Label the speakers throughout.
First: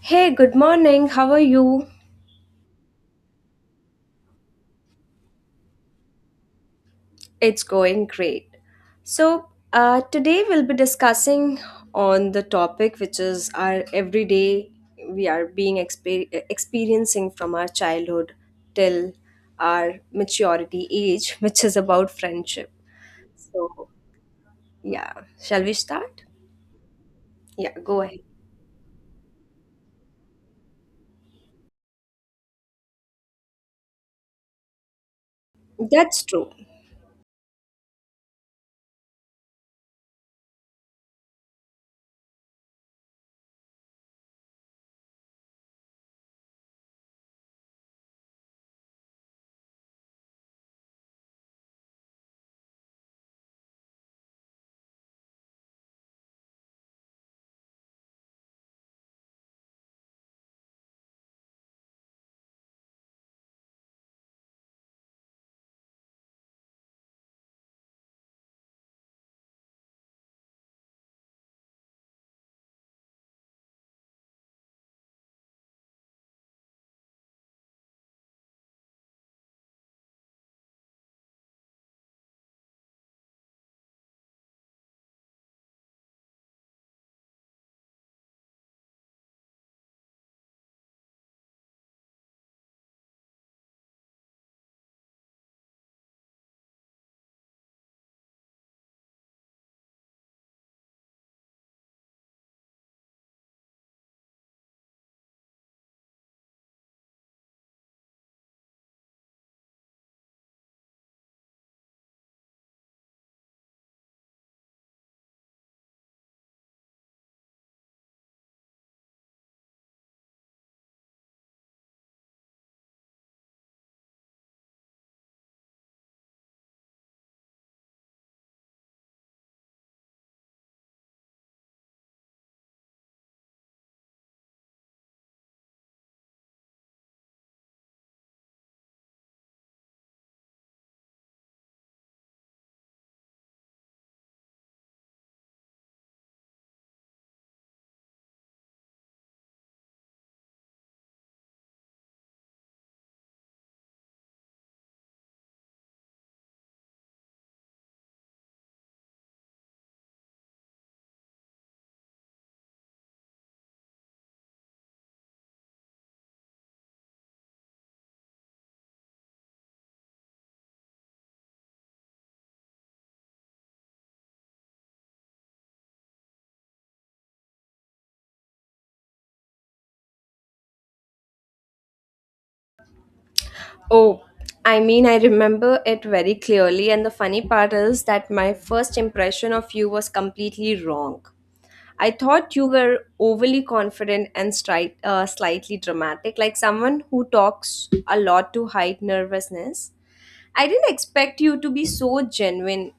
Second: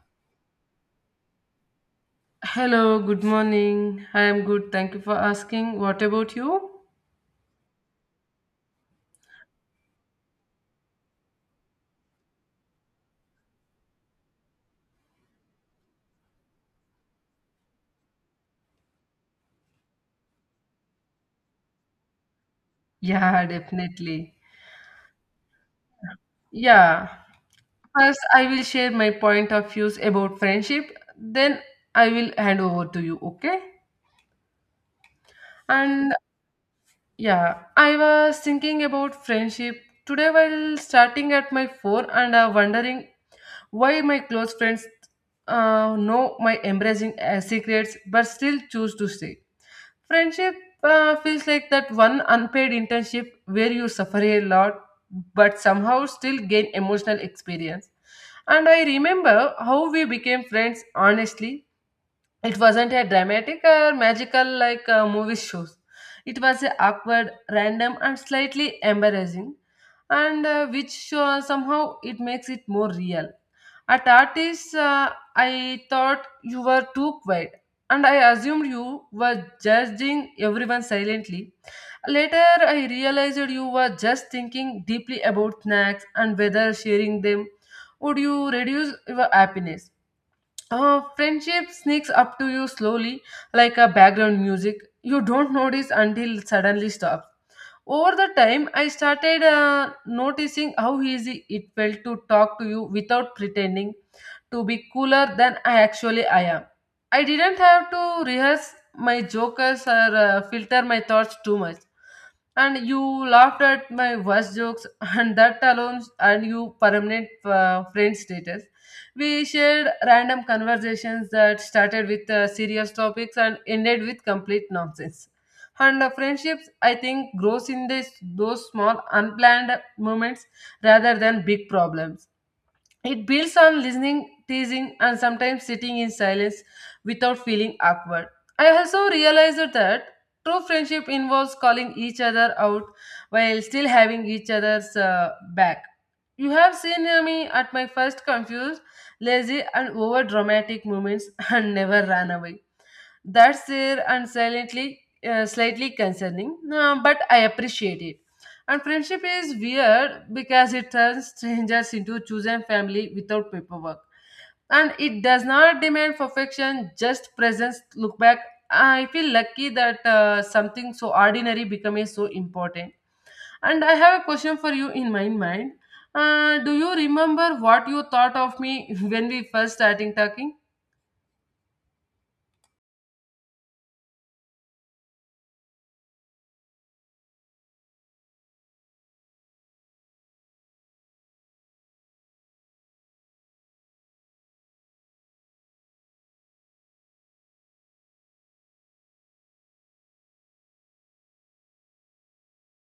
Speaker 1: Hey, good morning. How are you?
Speaker 2: Hello, good morning. I am good. Thank you for asking. What about you?
Speaker 1: It's going great. Today we'll be discussing on the topic which is our everyday we are being experiencing from our childhood till our maturity age, which is about friendship.
Speaker 2: Yeah,
Speaker 1: So,
Speaker 2: definitely.
Speaker 1: yeah, shall we start?
Speaker 2: Yeah.
Speaker 1: Yeah, go
Speaker 2: First,
Speaker 1: ahead.
Speaker 2: I will share my point of views about friendship. Then I will hand over to you, okay? And
Speaker 1: That's true.
Speaker 2: yeah, I was thinking about friendship today while starting at my phone and wondering why my close friends know my embracing secrets but still choose to stay. Friendship feels like that one unpaid internship where you suffer a lot but somehow still gain emotional experience. And I remember how we became friends honestly, it wasn't a dramatic or magical like movie shows. It was a awkward, random, and slightly embarrassing, and which somehow it makes it more real. At artists, I thought you were too quiet, and I assumed you were judging everyone silently. Later, I realized you were just thinking deeply about snacks and whether sharing them would you reduce your happiness. Friendship sneaks up to you slowly, like a background music. You don't notice until it suddenly stops. Over the time, I started noticing how easy it felt to talk to you without pretending to be cooler than I actually I am. I didn't have to rehearse my jokes or filter my thoughts too much, and you laughed at my worst jokes, and that alone and you permanent friend status. We shared random conversations that started with serious topics and ended with complete nonsense. And friendships, I think, grows in this those small unplanned moments rather than big problems. It builds on listening, teasing, and sometimes sitting in silence without feeling awkward. I also realized that true friendship involves calling each other out while still having each other's back. You have seen me at my first confused, lazy, and over dramatic moments and never ran away. That's there and silently, slightly concerning, but I appreciate it. And friendship is weird because it turns strangers into chosen family without paperwork. And it does not demand perfection, just presence. Look back. I feel lucky that something so ordinary became so important. And I have a question for you in my mind. Do you remember what you thought of me when we first starting talking?
Speaker 1: Oh, I remember it very clearly, and the funny part is that my first impression of you was completely wrong. I thought you were overly confident and slightly dramatic, like someone who talks a lot to hide nervousness. I didn't expect you to be so genuine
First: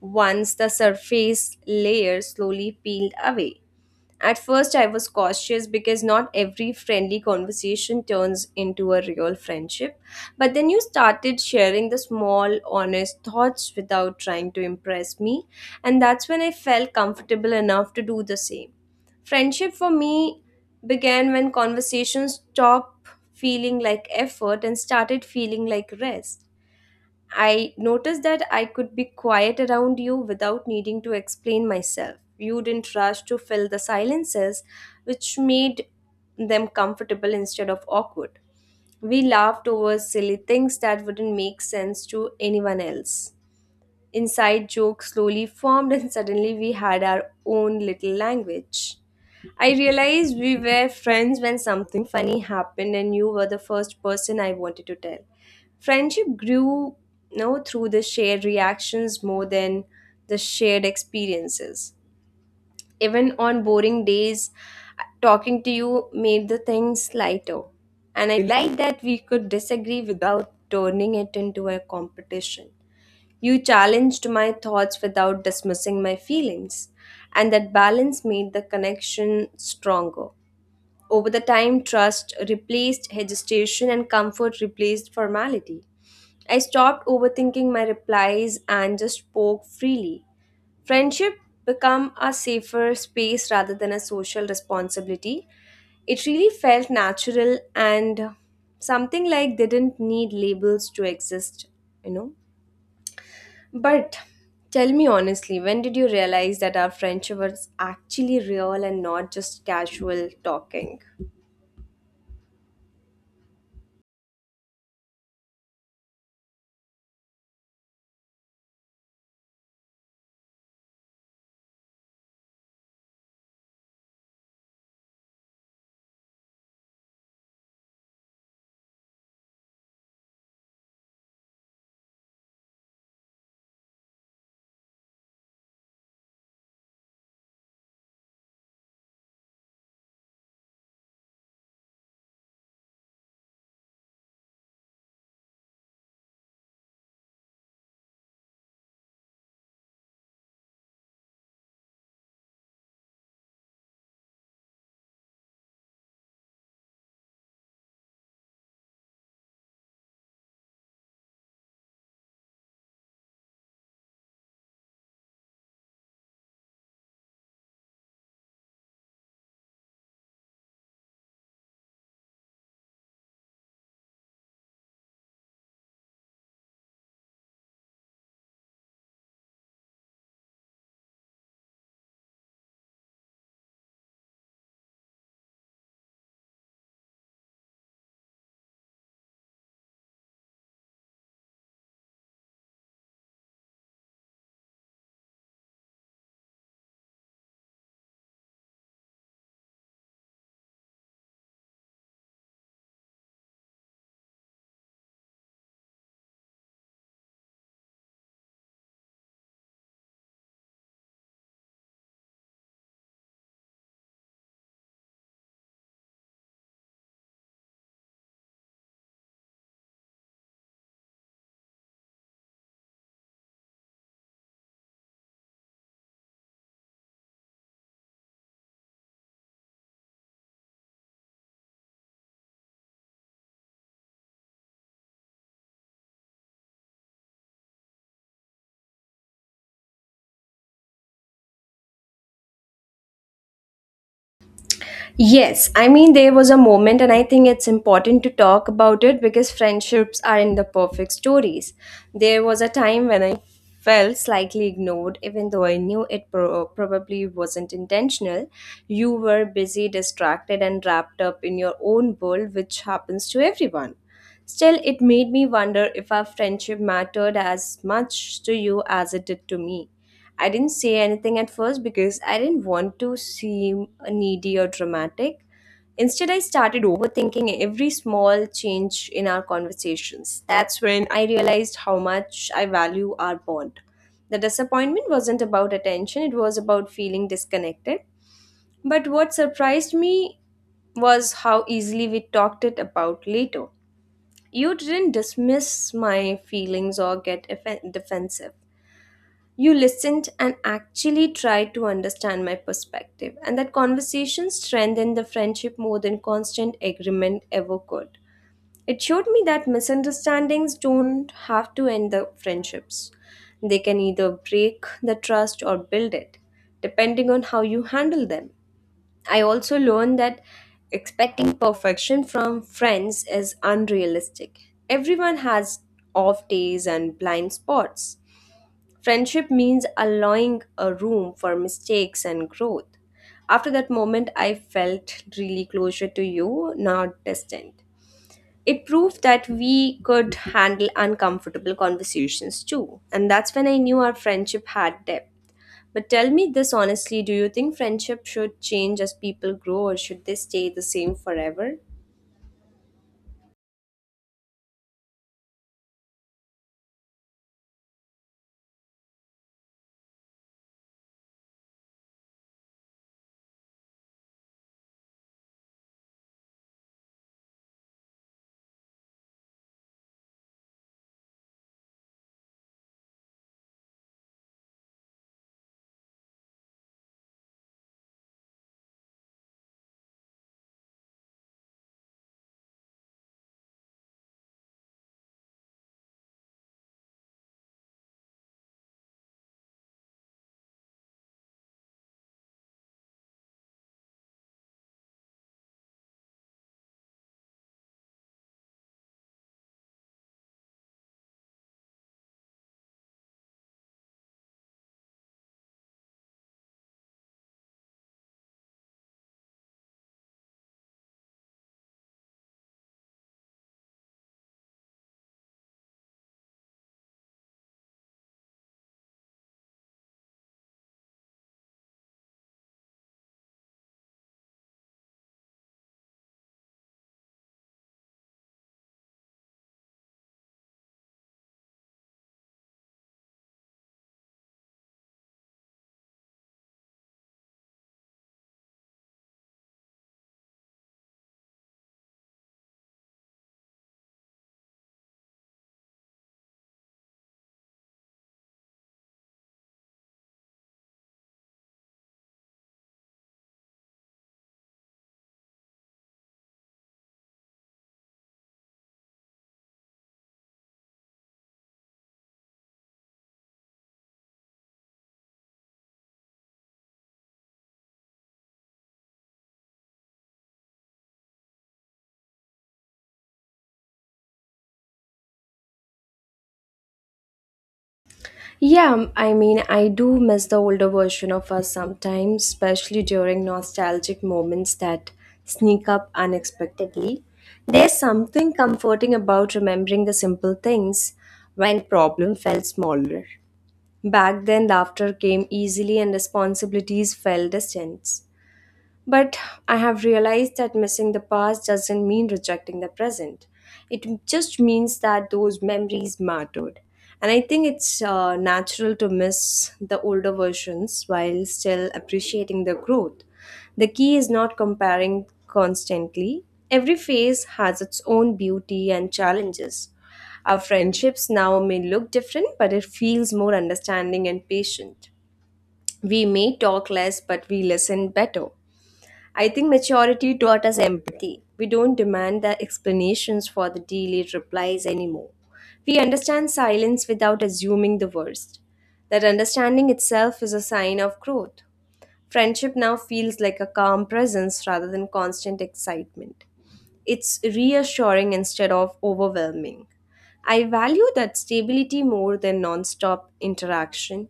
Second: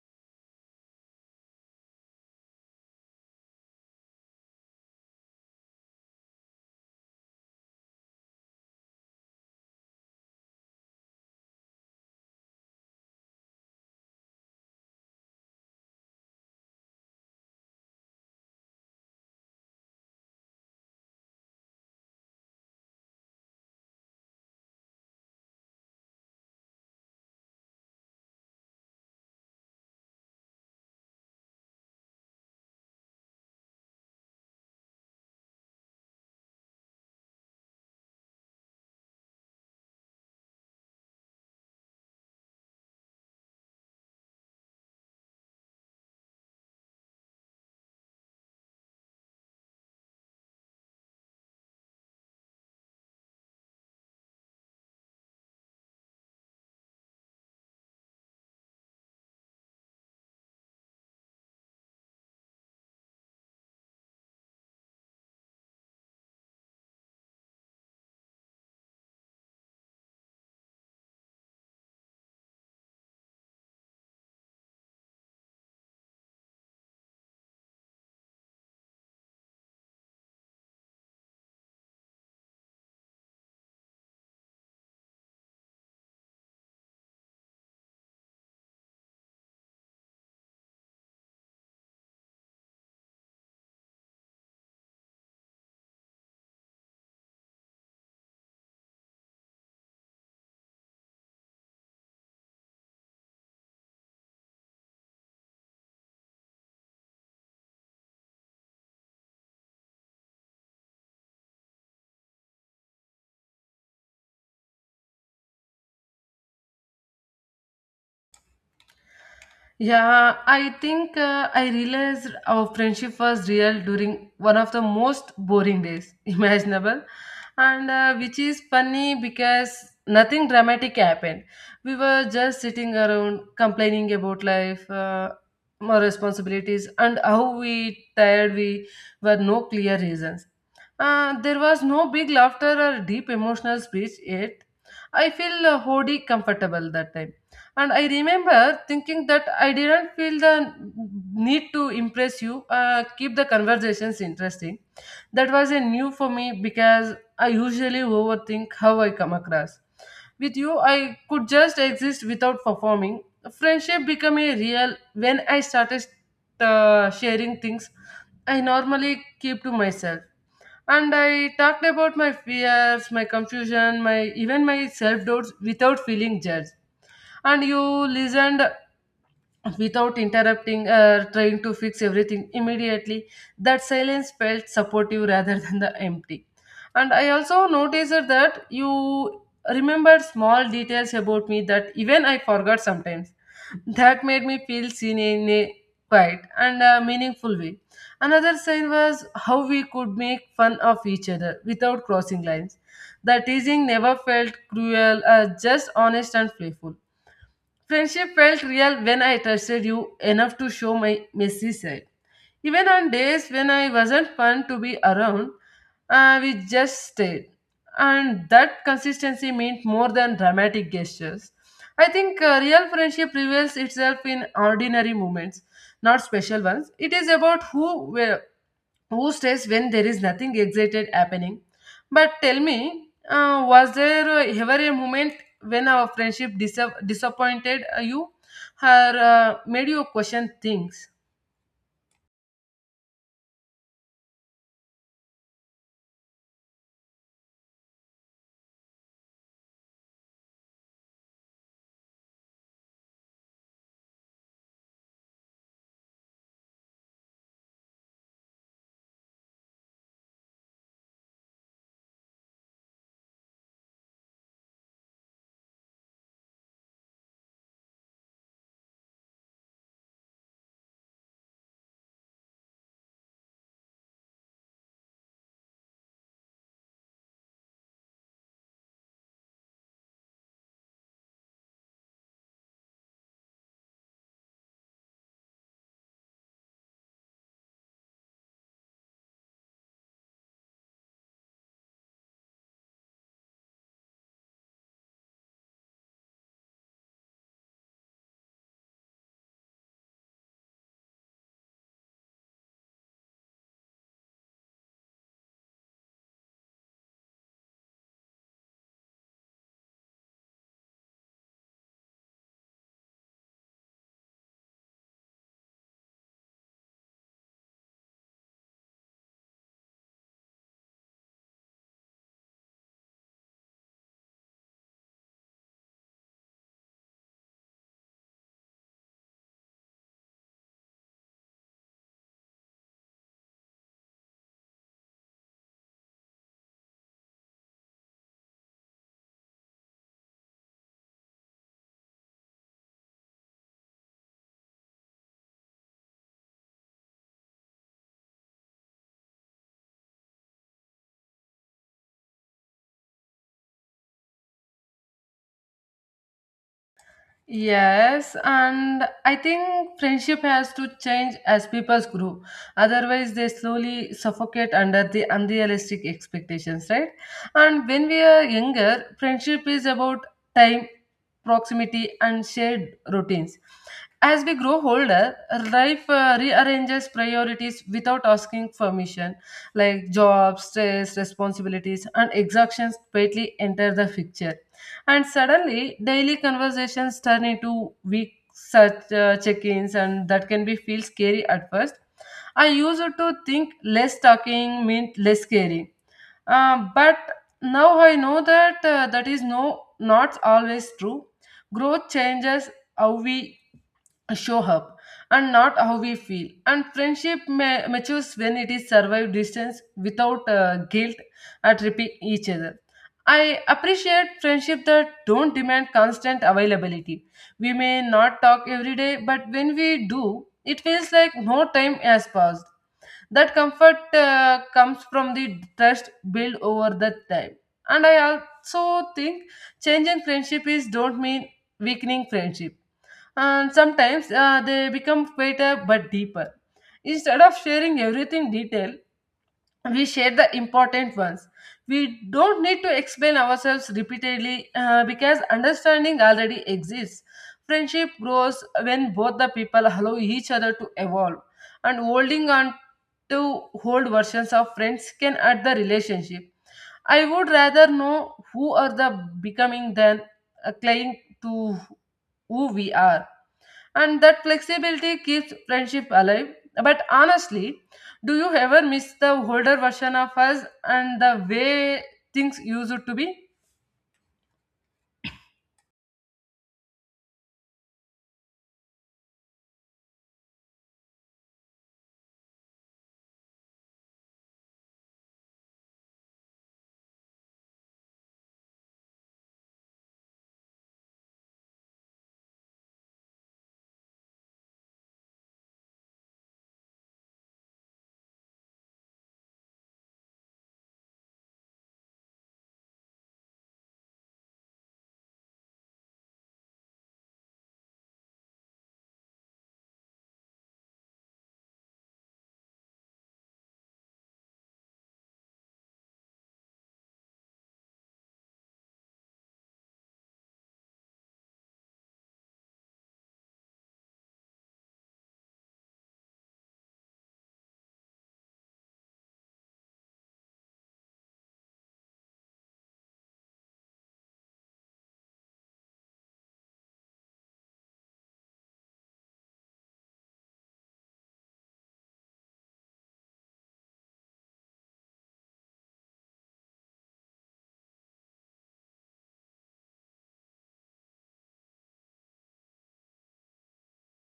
Speaker 1: once the surface layer slowly peeled away. At first, I was cautious because not every friendly conversation turns into a real friendship. But then you started sharing the small, honest thoughts without trying to impress me, and that's when I felt comfortable enough to do the same. Friendship for me began when conversations stopped feeling like effort and started feeling like rest. I noticed that I could be quiet around you without needing to explain myself. You didn't rush to fill the silences, which made them comfortable instead of awkward. We laughed over silly things that wouldn't make sense to anyone else. Inside jokes slowly formed, and suddenly we had our own little language. I realized we were friends when something funny happened and you were the first person I wanted to tell. Friendship grew, you know, through the shared reactions more than the shared experiences. Even on boring days, talking to you made the things lighter. And I liked that we could disagree without turning it into a competition. You challenged my thoughts without dismissing my feelings, and that balance made the connection stronger. Over the time, trust replaced hesitation and comfort replaced formality. I stopped overthinking my replies and just spoke freely. Friendship became a safer space rather than a social responsibility. It really felt natural and something like didn't need labels to exist, you know. But tell me honestly, when did you realize that our friendship was actually real and not just casual talking?
Speaker 2: Yeah, I think I realized our friendship was real during one of the most boring days imaginable, and which is funny because nothing dramatic happened. We were just sitting around complaining about life, more responsibilities, and how we tired we were no clear reasons. There was no big laughter or deep emotional speech yet. I feel wholly comfortable that time, and I remember thinking that I didn't feel the need to impress you, keep the conversations interesting. That was a new for me because I usually overthink how I come across. With you, I could just exist without performing. Friendship became a real when I started sharing things I normally keep to myself, and I talked about my fears, my confusion, my even my self doubts without feeling judged. And you listened without interrupting or trying to fix everything immediately. That silence felt supportive rather than the empty. And I also noticed that you remembered small details about me that even I forgot sometimes. That made me feel seen in a quiet and meaningful way. Another sign was how we could make fun of each other without crossing lines. The teasing never felt cruel, just honest and playful. Friendship felt real when I trusted you enough to show my messy side. Even on days when I wasn't fun to be around, we just stayed. And that consistency meant more than dramatic gestures. I think real friendship reveals itself in ordinary moments, not special ones. It is about who, where, who stays when there is nothing excited happening. But tell me, was there ever a moment when our friendship disappointed you or made you question things?
Speaker 1: Yes, there was a moment, and I think it's important to talk about it because friendships are in the perfect stories. There was a time when I felt slightly ignored, even though I knew it probably wasn't intentional. You were busy, distracted, and wrapped up in your own world, which happens to everyone. Still, it made me wonder if our friendship mattered as much to you as it did to me. I didn't say anything at first because I didn't want to seem needy or dramatic. Instead, I started overthinking every small change in our conversations. That's when I realized how much I value our bond. The disappointment wasn't about attention, it was about feeling disconnected. But what surprised me was how easily we talked it about later. You didn't dismiss my feelings or get defensive. You listened and actually tried to understand my perspective, and that conversation strengthened the friendship more than constant agreement ever could. It showed me that misunderstandings don't have to end the friendships. They can either break the trust or build it, depending on how you handle them. I also learned that expecting perfection from friends is unrealistic. Everyone has off days and blind spots. Friendship means allowing a room for mistakes and growth. After that moment, I felt really closer to you, not distant. It proved that we could handle uncomfortable conversations too. And that's when I knew our friendship had depth. But tell me this honestly, do you think friendship should change as people grow or should they stay the same forever?
Speaker 2: Yes, and I think friendship has to change as people grow. Otherwise, they slowly suffocate under the unrealistic expectations, right? And when we are younger, friendship is about time, proximity, and shared routines. As we grow older, life rearranges priorities without asking permission, like jobs, stress, responsibilities, and exhaustions quietly enter the picture. And suddenly, daily conversations turn into week such check-ins, and that can be feel scary at first. I used to think less talking meant less scary, but now I know that that is no not always true. Growth changes how we show up and not how we feel, and friendship matures when it is survived distance without guilt at repeat each other. I appreciate friendship that don't demand constant availability. We may not talk every day, but when we do it feels like no time has passed. That comfort comes from the trust built over the time. And I also think changing friendship is don't mean weakening friendship. And sometimes they become better but deeper. Instead of sharing everything detail, we share the important ones. We don't need to explain ourselves repeatedly because understanding already exists. Friendship grows when both the people allow each other to evolve, and holding on to old versions of friends can hurt the relationship. I would rather know who are the becoming than clinging to who we are, and that flexibility keeps friendship alive. But honestly, do you ever miss the older version of us and the way things used to be?
Speaker 1: Yeah, I do miss the older version of us sometimes, especially during nostalgic moments that sneak up unexpectedly. There's something comforting about remembering the simple things when problem felt smaller. Back then, laughter came easily and responsibilities felt distant. But I have realized that missing the past doesn't mean rejecting the present. It just means that those memories mattered. And I think it's natural to miss the older versions while still appreciating the growth. The key is not comparing constantly. Every phase has its own beauty and challenges. Our friendships now may look different, but it feels more understanding and patient. We may talk less, but we listen better. I think maturity taught us empathy. We don't demand the explanations for the delayed replies anymore. We understand silence without assuming the worst. That understanding itself is a sign of growth. Friendship now feels like a calm presence rather than constant excitement. It's reassuring instead of overwhelming. I value that stability more than non-stop interaction.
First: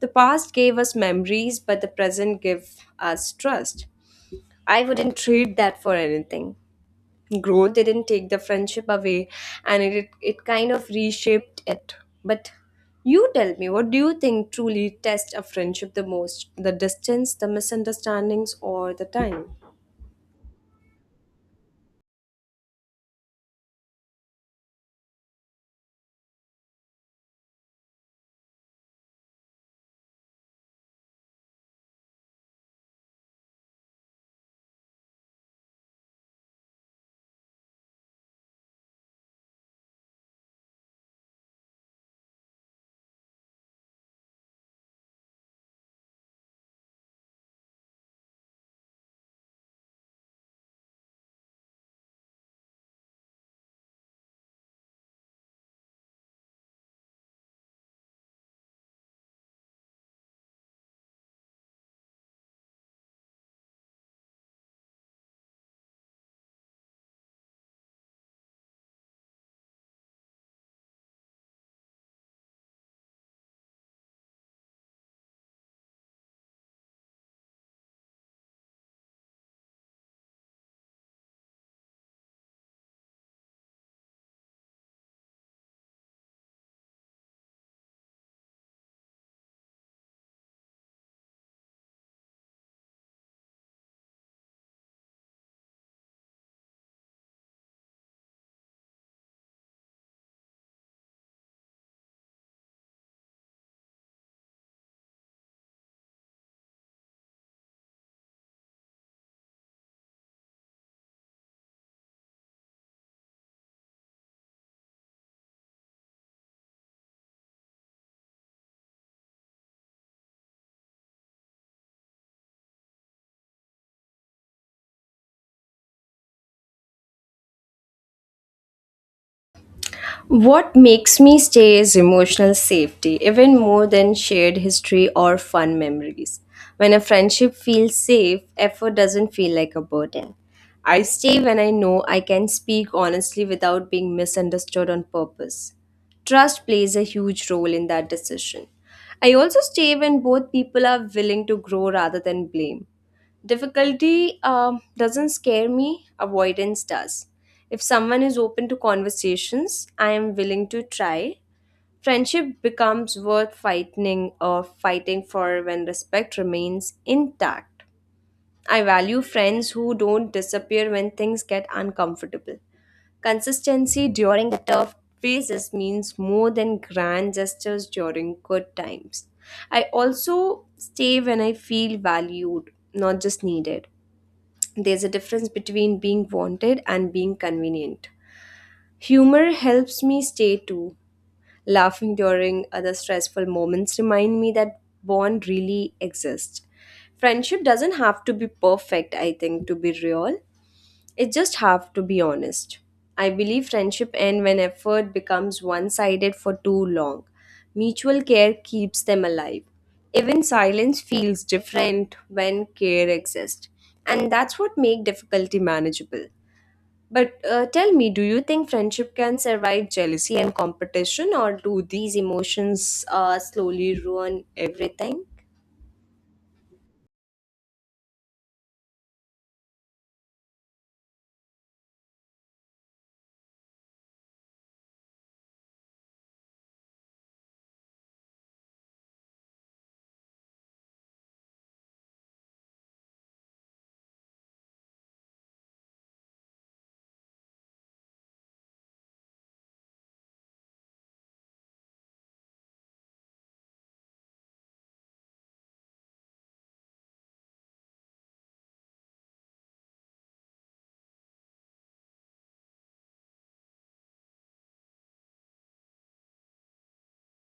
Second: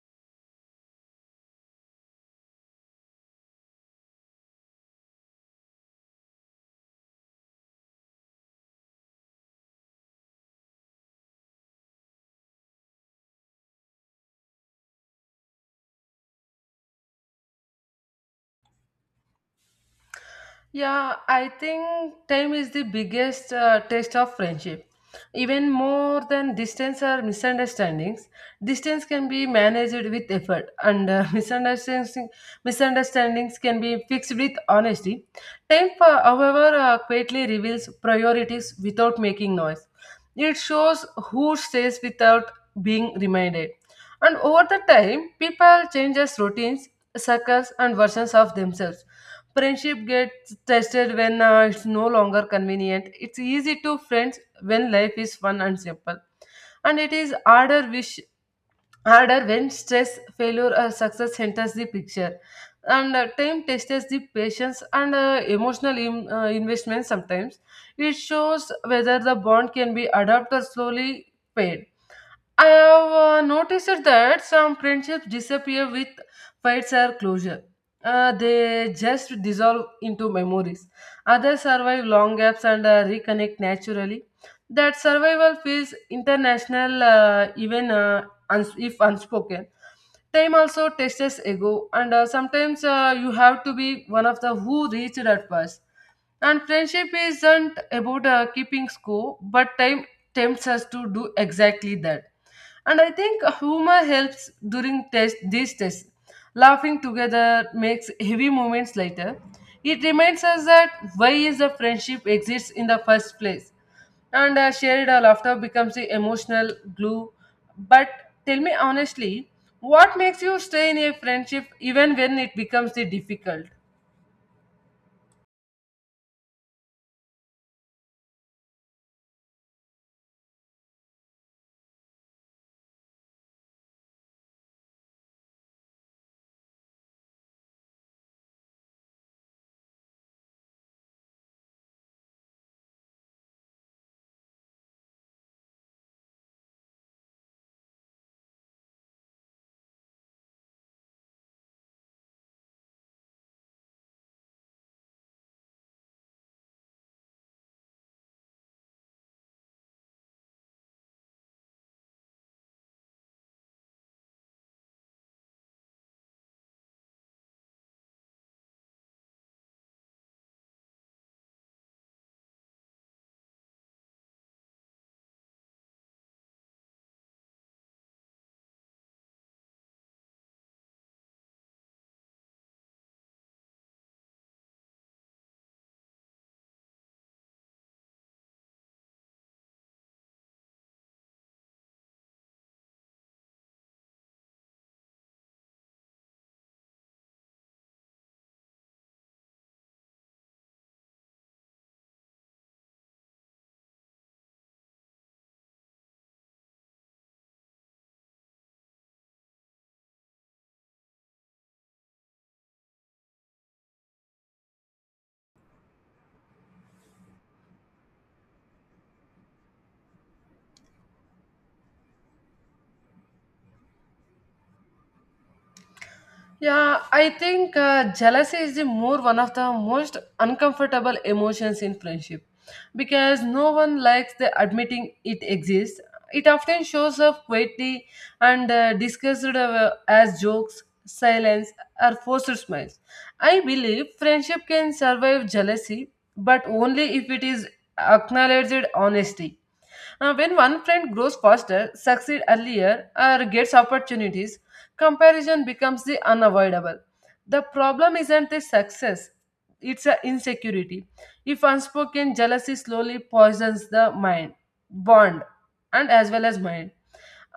Speaker 1: The past gave us memories, but the present gives us trust. I wouldn't trade that for anything. Growth didn't take the friendship away and it kind of reshaped it. But you tell me, what do you think truly tests a friendship the most? The distance, the misunderstandings, or the time?
Speaker 2: Yeah, I think time is the biggest test of friendship. Even more than distance or misunderstandings, distance can be managed with effort, and misunderstandings can be fixed with honesty. Time, however, quietly reveals priorities without making noise. It shows who stays without being reminded, and over the time, people changes routines, circles, and versions of themselves. Friendship gets tested when it's no longer convenient. It's easy to friends when life is fun and simple. And it is harder when stress, failure or success enters the picture. And time tests the patience and emotional im- investment sometimes. It shows whether the bond can be adapted or slowly paid. I have noticed that some friendships disappear with fights or closure. They just dissolve into memories. Others survive long gaps and reconnect naturally. That survival feels international, even if unspoken. Time also tests us, ego, and sometimes you have to be one of the who reached at first. And friendship isn't about keeping score, but time tempts us to do exactly that. And I think humor helps during these tests. Laughing together makes heavy moments lighter. It reminds us that why is the friendship exists in the first place. And shared laughter becomes the emotional glue. But tell me honestly, what makes you stay in a friendship even when it becomes the difficult?
Speaker 1: What makes me stay is emotional safety, even more than shared history or fun memories. When a friendship feels safe, effort doesn't feel like a burden. I stay when I know I can speak honestly without being misunderstood on purpose. Trust plays a huge role in that decision. I also stay when both people are willing to grow rather than blame. Difficulty doesn't scare me, avoidance does. If someone is open to conversations, I am willing to try. Friendship becomes worth fighting for when respect remains intact. I value friends who don't disappear when things get uncomfortable. Consistency during tough phases means more than grand gestures during good times. I also stay when I feel valued, not just needed. There's a difference between being wanted and being convenient. Humor helps me stay too. Laughing during other stressful moments remind me that bond really exists. Friendship doesn't have to be perfect, I think, to be real. It's just have to be honest. I believe friendship end when effort becomes one sided for too long. Mutual care keeps them alive. Even silence feels different when care exists. And that's what makes difficulty manageable. But tell me, do you think friendship can survive jealousy and competition, or do these emotions slowly ruin everything?
Speaker 2: Yeah, I think jealousy is the more one of the most uncomfortable emotions in friendship because no one likes the admitting it exists. It often shows up quietly and discussed as jokes, silence, or forced smiles. I believe friendship can survive jealousy, but only if it is acknowledged honestly. When one friend grows faster, succeeds earlier, or gets opportunities, comparison becomes the unavoidable. The problem isn't the success, it's an insecurity. If unspoken jealousy slowly poisons the mind, bond, and as well as mind.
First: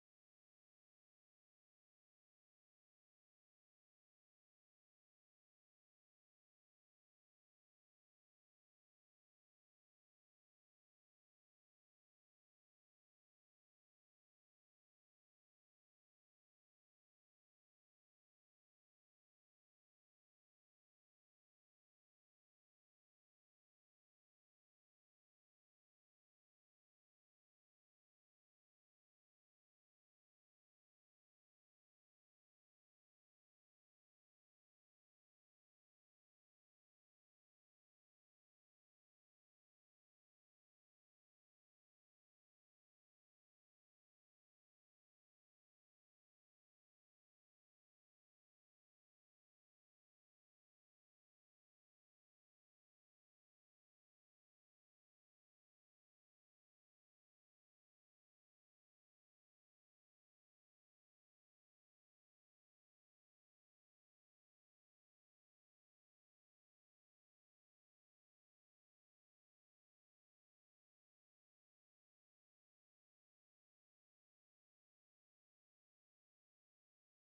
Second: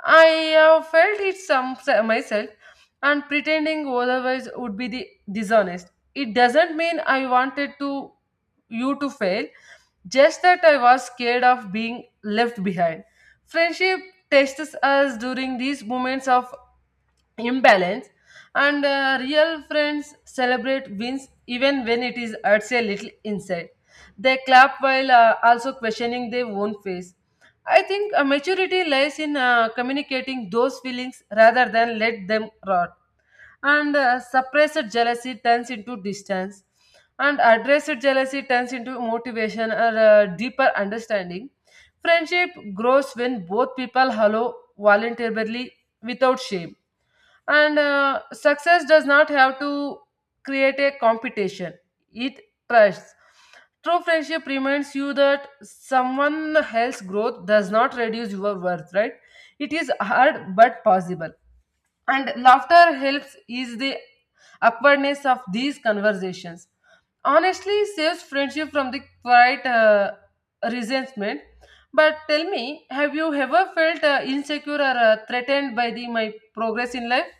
Speaker 2: I have felt it some myself, and pretending otherwise would be the dishonest. It doesn't mean I wanted to you to fail, just that I was scared of being left behind. Friendship tests us during these moments of imbalance, and real friends celebrate wins even when it is hurts a little inside. They clap while also questioning their own face. I think maturity lies in communicating those feelings rather than let them rot. And suppressed jealousy turns into distance, and addressed jealousy turns into motivation or deeper understanding. Friendship grows when both people hello voluntarily without shame, and success does not have to create a competition. It trusts true friendship reminds you that someone else's growth does not reduce your worth, right? It is hard but possible, and laughter helps ease the awkwardness of these conversations. Honestly saves friendship from the quiet resentment. But tell me, have you ever felt insecure or threatened by the my progress in life?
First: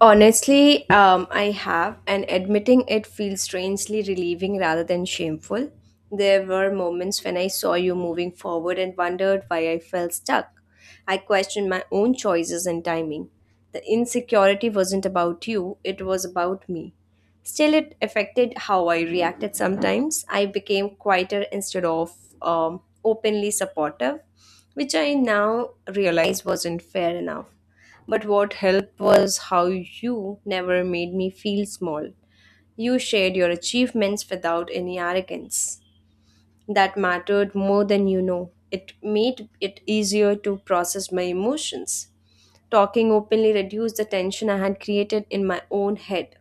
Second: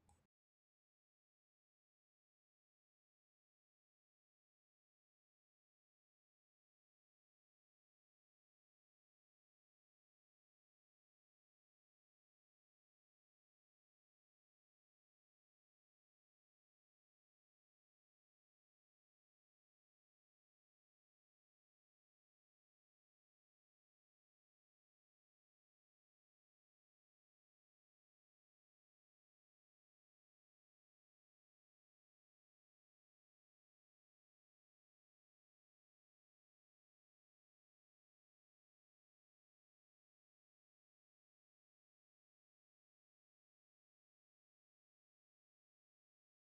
Speaker 1: Honestly, I have, and admitting it feels strangely relieving rather than shameful. There were moments when I saw you moving forward and wondered why I felt stuck. I questioned my own choices and timing. The insecurity wasn't about you, it was about me. Still, it affected how I reacted sometimes. I became quieter instead of openly supportive, which I now realize wasn't fair enough. But what helped was how you never made me feel small. You shared your achievements without any arrogance. That mattered more than you know. It made it easier to process my emotions. Talking openly reduced the tension I had created in my own head.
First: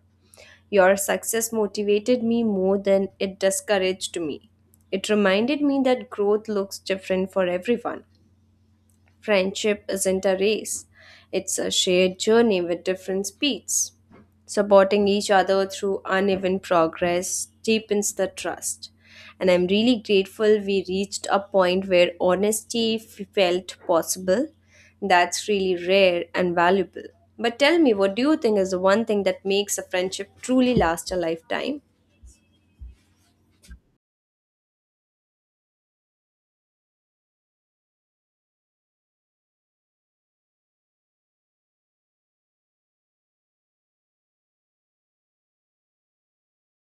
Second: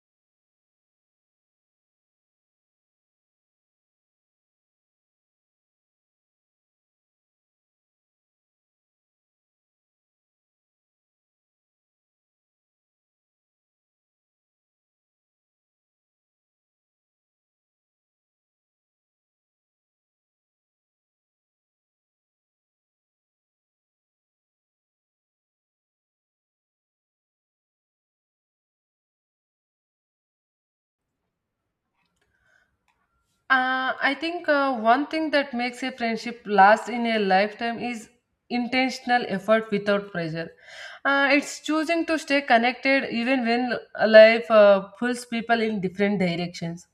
Speaker 1: Your success motivated me more than it discouraged me. It reminded me that growth looks different for everyone. Friendship isn't a race, it's a shared journey with different speeds. Supporting each other through uneven progress deepens the trust. And I'm really grateful we reached a point where honesty felt possible. That's really rare and valuable. But tell me, what do you think is the one thing that makes a friendship truly last a lifetime?
Speaker 2: I think one thing that makes a friendship last in a lifetime is intentional effort without pressure. It's choosing to stay connected even when life pulls people in different directions.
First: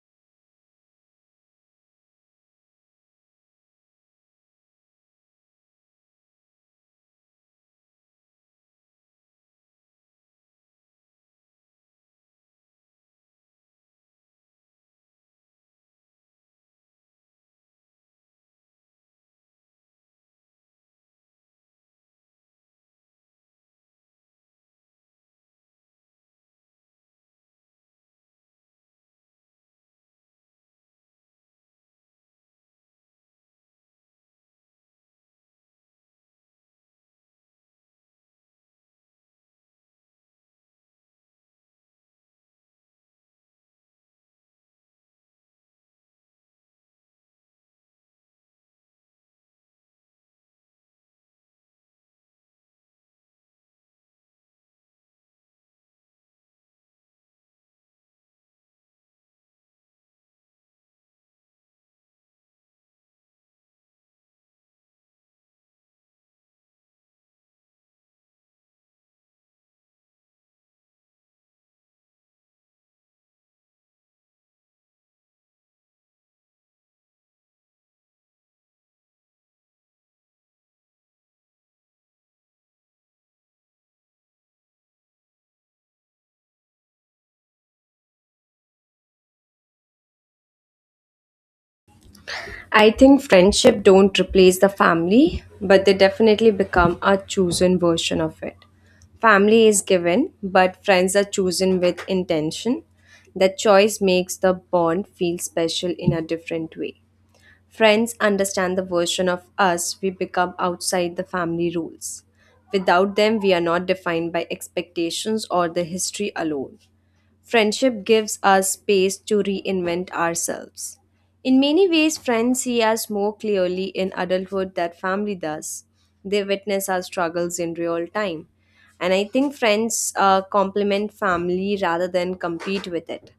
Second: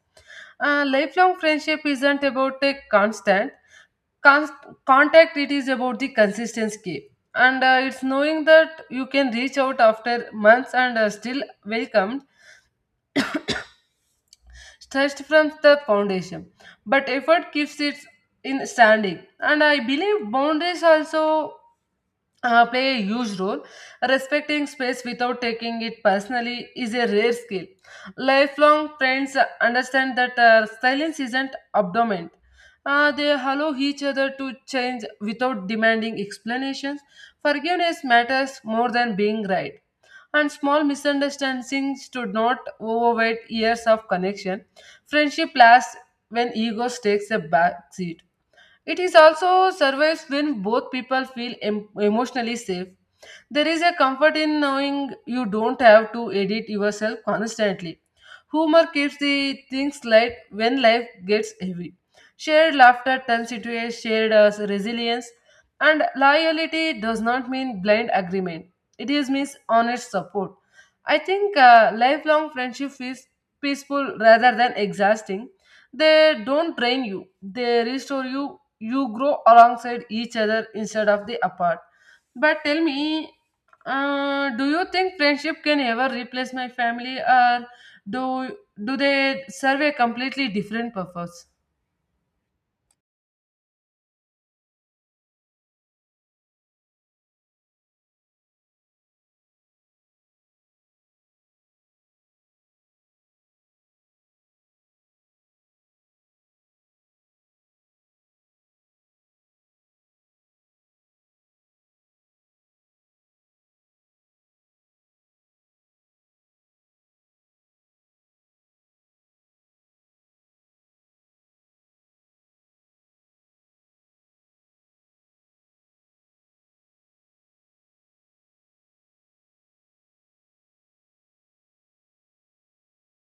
Speaker 2: Lifelong friendship isn't about a constant Con- contact, it is about the consistency. And it's knowing that you can reach out after months and still welcomed stressed from the foundation, but effort keeps it in standing. And I believe boundaries also play a huge role. Respecting space without taking it personally is a rare skill. Lifelong friends understand that silence isn't abdomen. They allow each other to change without demanding explanations. Forgiveness matters more than being right, and small misunderstandings do not overweight years of connection. Friendship lasts when ego takes a back seat. It is also survives when both people feel emotionally safe. There is a comfort in knowing you don't have to edit yourself constantly. Humor keeps the things light when life gets heavy. Shared laughter turns into a shared resilience, and loyalty does not mean blind agreement. It is means honest support. I think lifelong friendship is peaceful rather than exhausting. They don't drain you, they restore you. You grow alongside each other instead of the apart. But tell me, do you think friendship can ever replace my family, or do do they serve a completely different purpose?
Speaker 1: I think friendship don't replace the family, but they definitely become a chosen version of it. Family is given, but friends are chosen with intention. That choice makes the bond feel special in a different way. Friends understand the version of us we become outside the family rules. Without them, we are not defined by expectations or the history alone. Friendship gives us space to reinvent ourselves. In many ways, friends see us more clearly in adulthood than family does. They witness our struggles in real time. And I think friends complement family rather than compete with it.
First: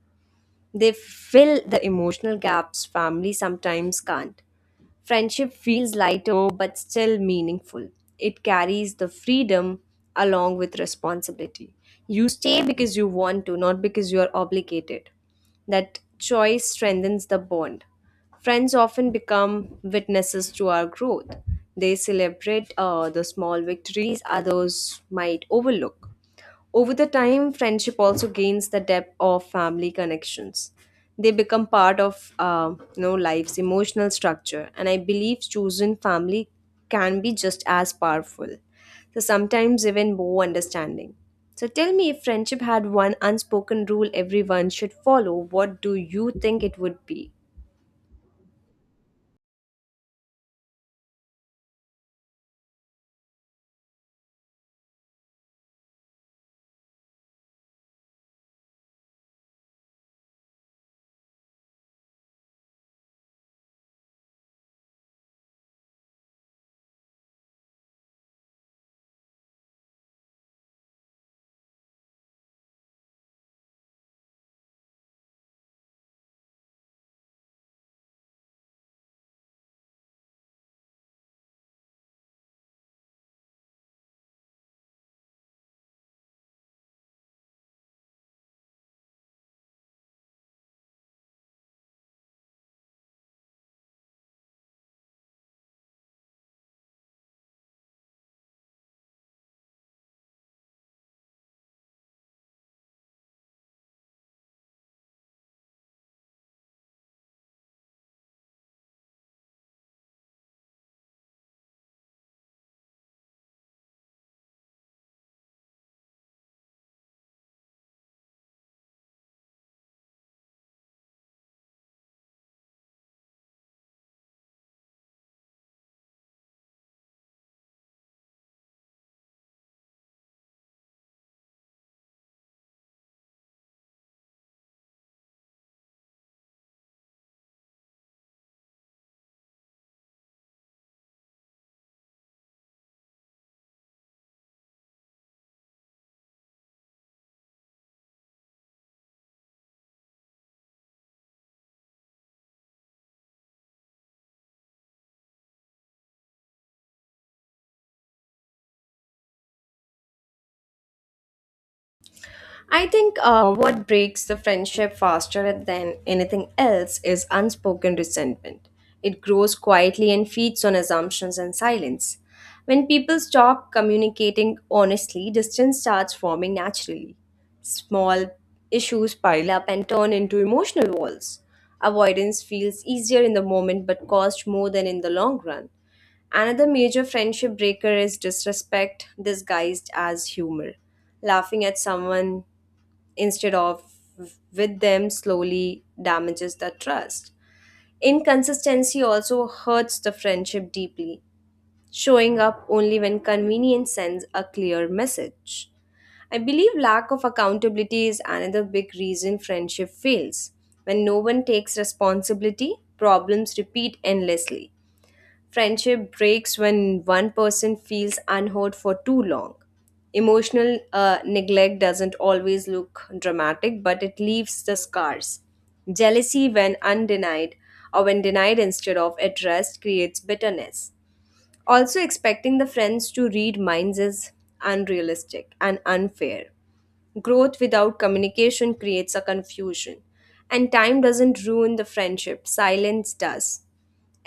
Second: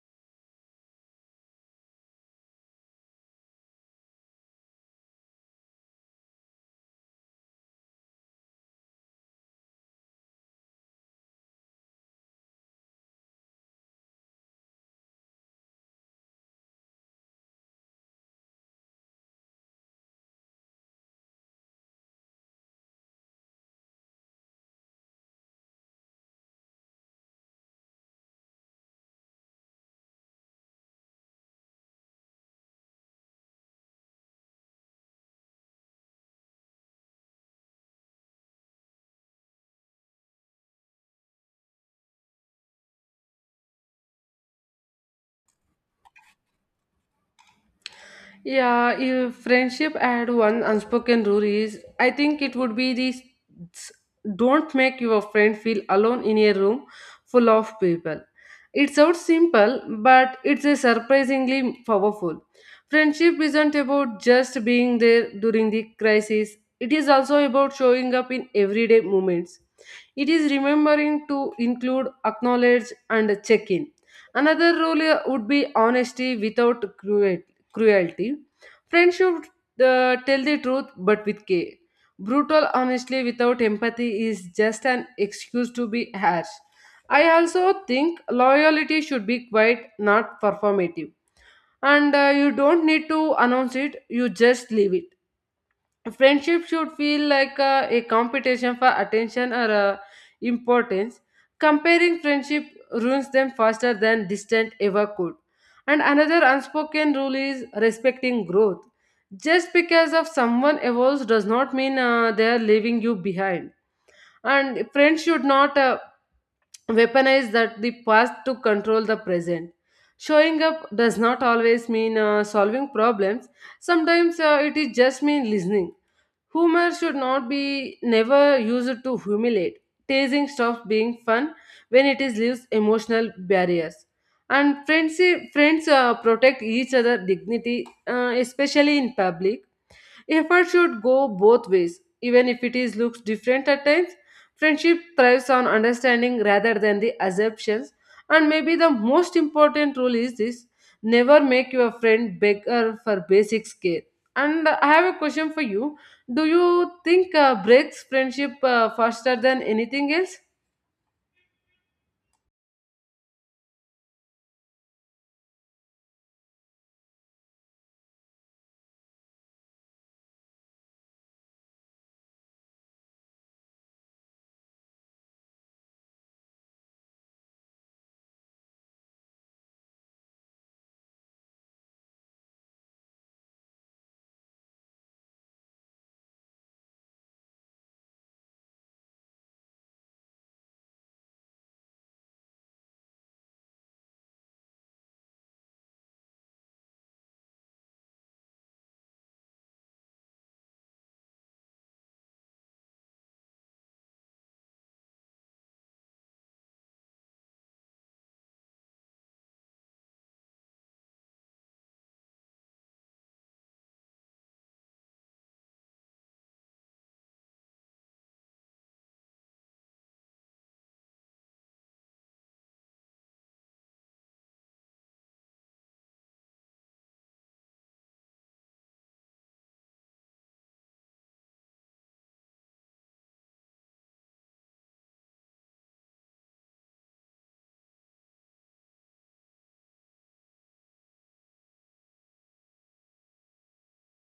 Speaker 1: They fill the emotional gaps family sometimes can't. Friendship feels lighter but still meaningful. It carries the freedom along with responsibility. You stay because you want to, not because you are obligated. That choice strengthens the bond. Friends often become witnesses to our growth. They celebrate the small victories others might overlook. Over the time, friendship also gains the depth of family connections. They become part of life's emotional structure, and I believe chosen family can be just as powerful. So sometimes even more understanding. So tell me, if friendship had one unspoken rule everyone should follow, what do you think it would be?
Speaker 2: Yeah, if friendship had one unspoken rule is, I think it would be this: don't make your friend feel alone in a room full of people. It sounds simple, but it's a surprisingly powerful. Friendship isn't about just being there during the crisis, it is also about showing up in everyday moments. It is remembering to include, acknowledge, and check in. Another rule would be honesty without cruelty. Friends should tell the truth but with care. Brutal honestly without empathy is just an excuse to be harsh. I also think loyalty should be quiet, not performative. And you don't need to announce it, you just leave it. Friendship should feel like a competition for attention or importance. Comparing friendship ruins them faster than distant ever could. And another unspoken rule is respecting growth. Just because of someone evolves does not mean they are leaving you behind, and friends should not weaponize that the past to control the present. Showing up does not always mean solving problems. Sometimes it is just mean listening. Humor should not be never used to humiliate. Teasing stops being fun when it is leaves emotional barriers. And friends protect each other dignity, especially in public. Effort should go both ways, even if it is looks different at times. Friendship thrives on understanding rather than the assumptions. And maybe the most important rule is this: never make your friend beggar for basic care. And I have a question for you. Do you think breaks friendship faster than anything else?
Speaker 1: I think What breaks the friendship faster than anything else is unspoken resentment. It grows quietly and feeds on assumptions and silence. When people stop communicating honestly, distance starts forming naturally. Small issues pile up and turn into emotional walls. Avoidance feels easier in the moment but costs more than in the long run. Another major friendship breaker is disrespect disguised as humor. Laughing at someone instead of with them slowly damages the trust. Inconsistency also hurts the friendship deeply, showing up only when convenience sends a clear message. I believe lack of accountability is another big reason friendship fails. When no one takes responsibility, problems repeat endlessly. Friendship breaks when one person feels unheard for too long. Emotional neglect doesn't always look dramatic, but it leaves the scars. Jealousy, when undenied or when denied instead of addressed, creates bitterness. Also, expecting the friends to read minds is unrealistic and unfair. Growth without communication creates a confusion. And time doesn't ruin the friendship, silence does.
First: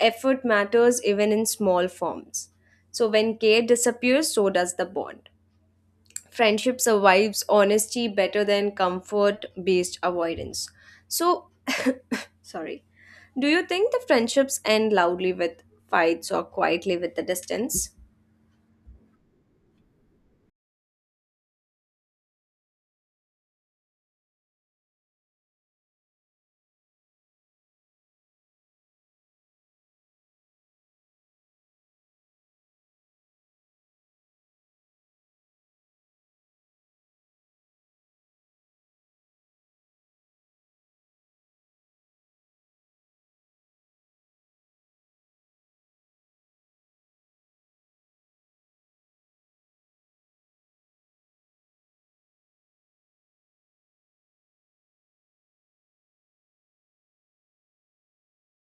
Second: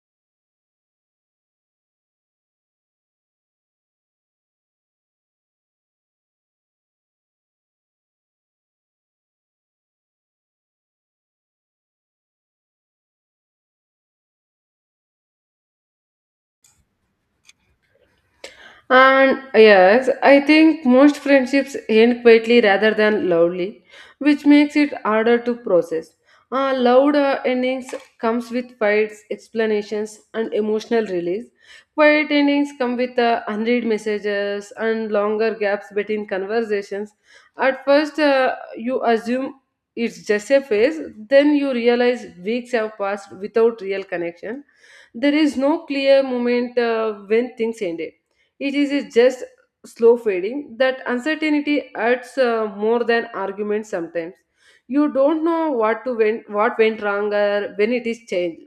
Speaker 1: Effort matters even in small forms. So when care disappears, so does the bond. Friendship survives honesty better than comfort based avoidance. So, sorry. Do you think the friendships end loudly with fights or quietly with the distance?
Speaker 2: And yes, I think most friendships end quietly rather than loudly, which makes it harder to process. Loud endings comes with fights, explanations, and emotional release. Quiet endings come with unread messages and longer gaps between conversations. At first, you assume it's just a phase, then you realize weeks have passed without real connection. There is no clear moment when things ended, it is just slow fading. That uncertainty adds more than arguments sometimes. You don't know what to went, what went wrong or when it is changed.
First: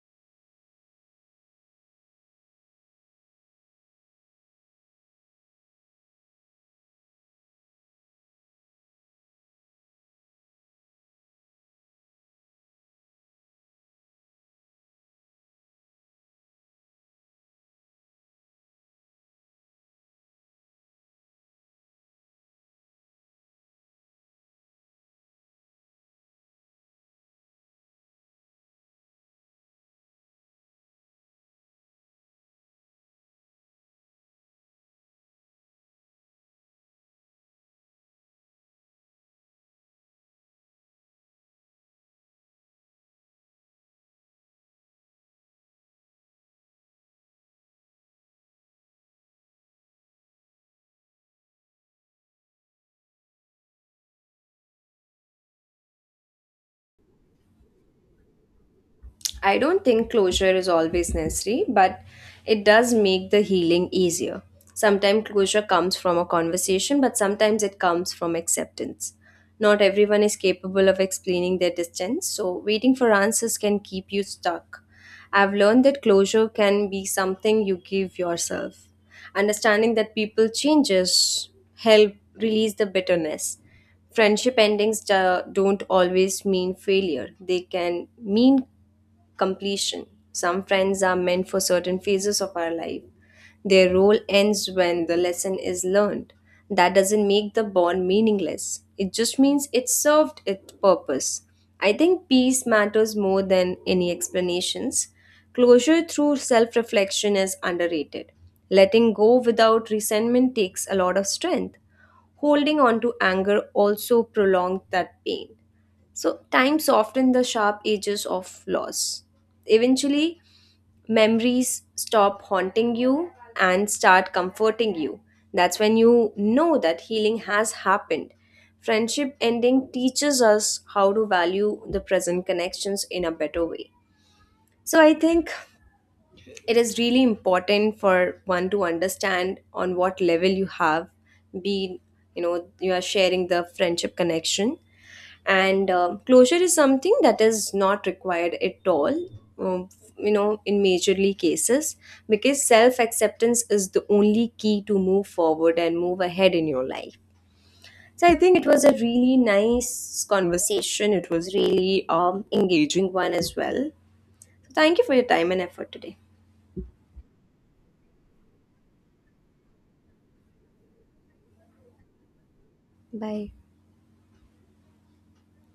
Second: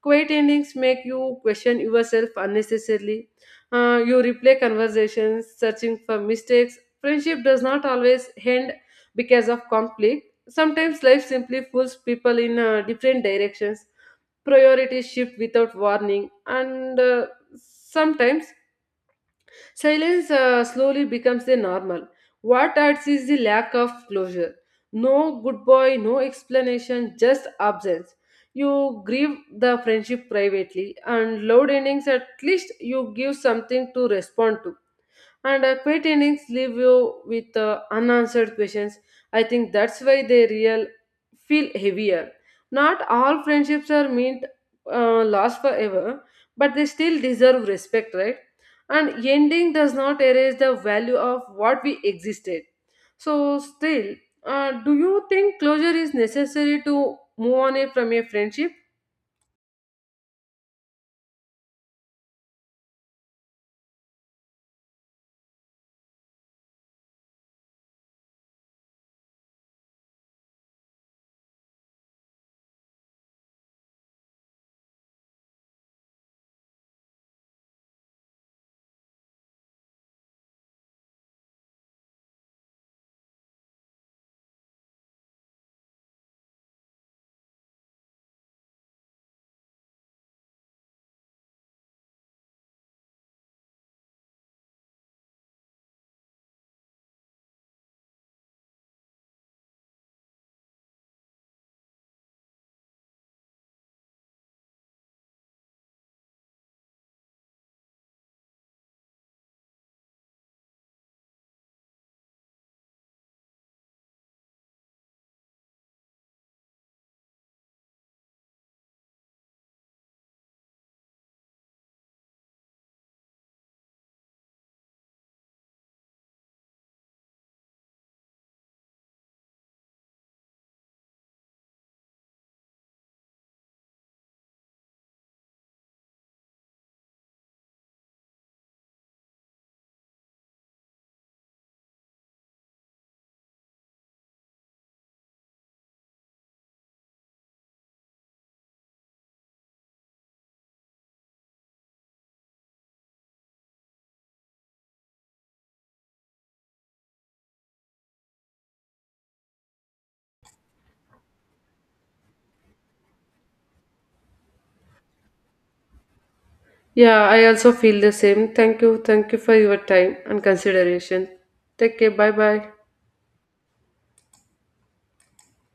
Speaker 2: Quiet endings make you question yourself unnecessarily. You replay conversations, searching for mistakes. Friendship does not always end because of conflict. Sometimes life simply pulls people in different directions. Priorities shift without warning, and sometimes silence slowly becomes the normal. What adds is the lack of closure. No good boy, no explanation, just absence. You grieve the friendship privately, and loud endings at least you give something to respond to, and quit innings leave you with unanswered questions. I think that's why they real feel heavier. Not all friendships are meant last forever, but they still deserve respect, right? And ending does not erase the value of what we existed. So, still, do you think closure is necessary to move on from a friendship?
Speaker 1: I don't think closure is always necessary, but it does make the healing easier. Sometimes closure comes from a conversation, but sometimes it comes from acceptance. Not everyone is capable of explaining their distance, so waiting for answers can keep you stuck. I've learned that closure can be something you give yourself. Understanding that people changes help release the bitterness. Friendship endings don't always mean failure, they can mean completion. Some friends are meant for certain phases of our life. Their role ends when the lesson is learned. That doesn't make the bond meaningless. It just means it served its purpose. I think peace matters more than any explanations. Closure through self reflection is underrated. Letting go without resentment takes a lot of strength. Holding on to anger also prolongs that pain. So, time softened the sharp edges of loss. Eventually, memories stop haunting you and start comforting you. That's when you know that healing has happened. Friendship ending teaches us how to value the present connections in a better way. So, I think it is really important for one to understand on what level you have been, you know, you are sharing the friendship connection, and closure is something that is not required at all, um, you know, in majorly cases, because self acceptance is the only key to move forward and move ahead in your life. So I think it was a really nice conversation. It was really engaging one as well. So thank you for your time and effort today.
Speaker 2: Yeah, I also feel the same. Thank you. Thank you for your time and consideration. Take care. Bye bye.
Speaker 1: Bye.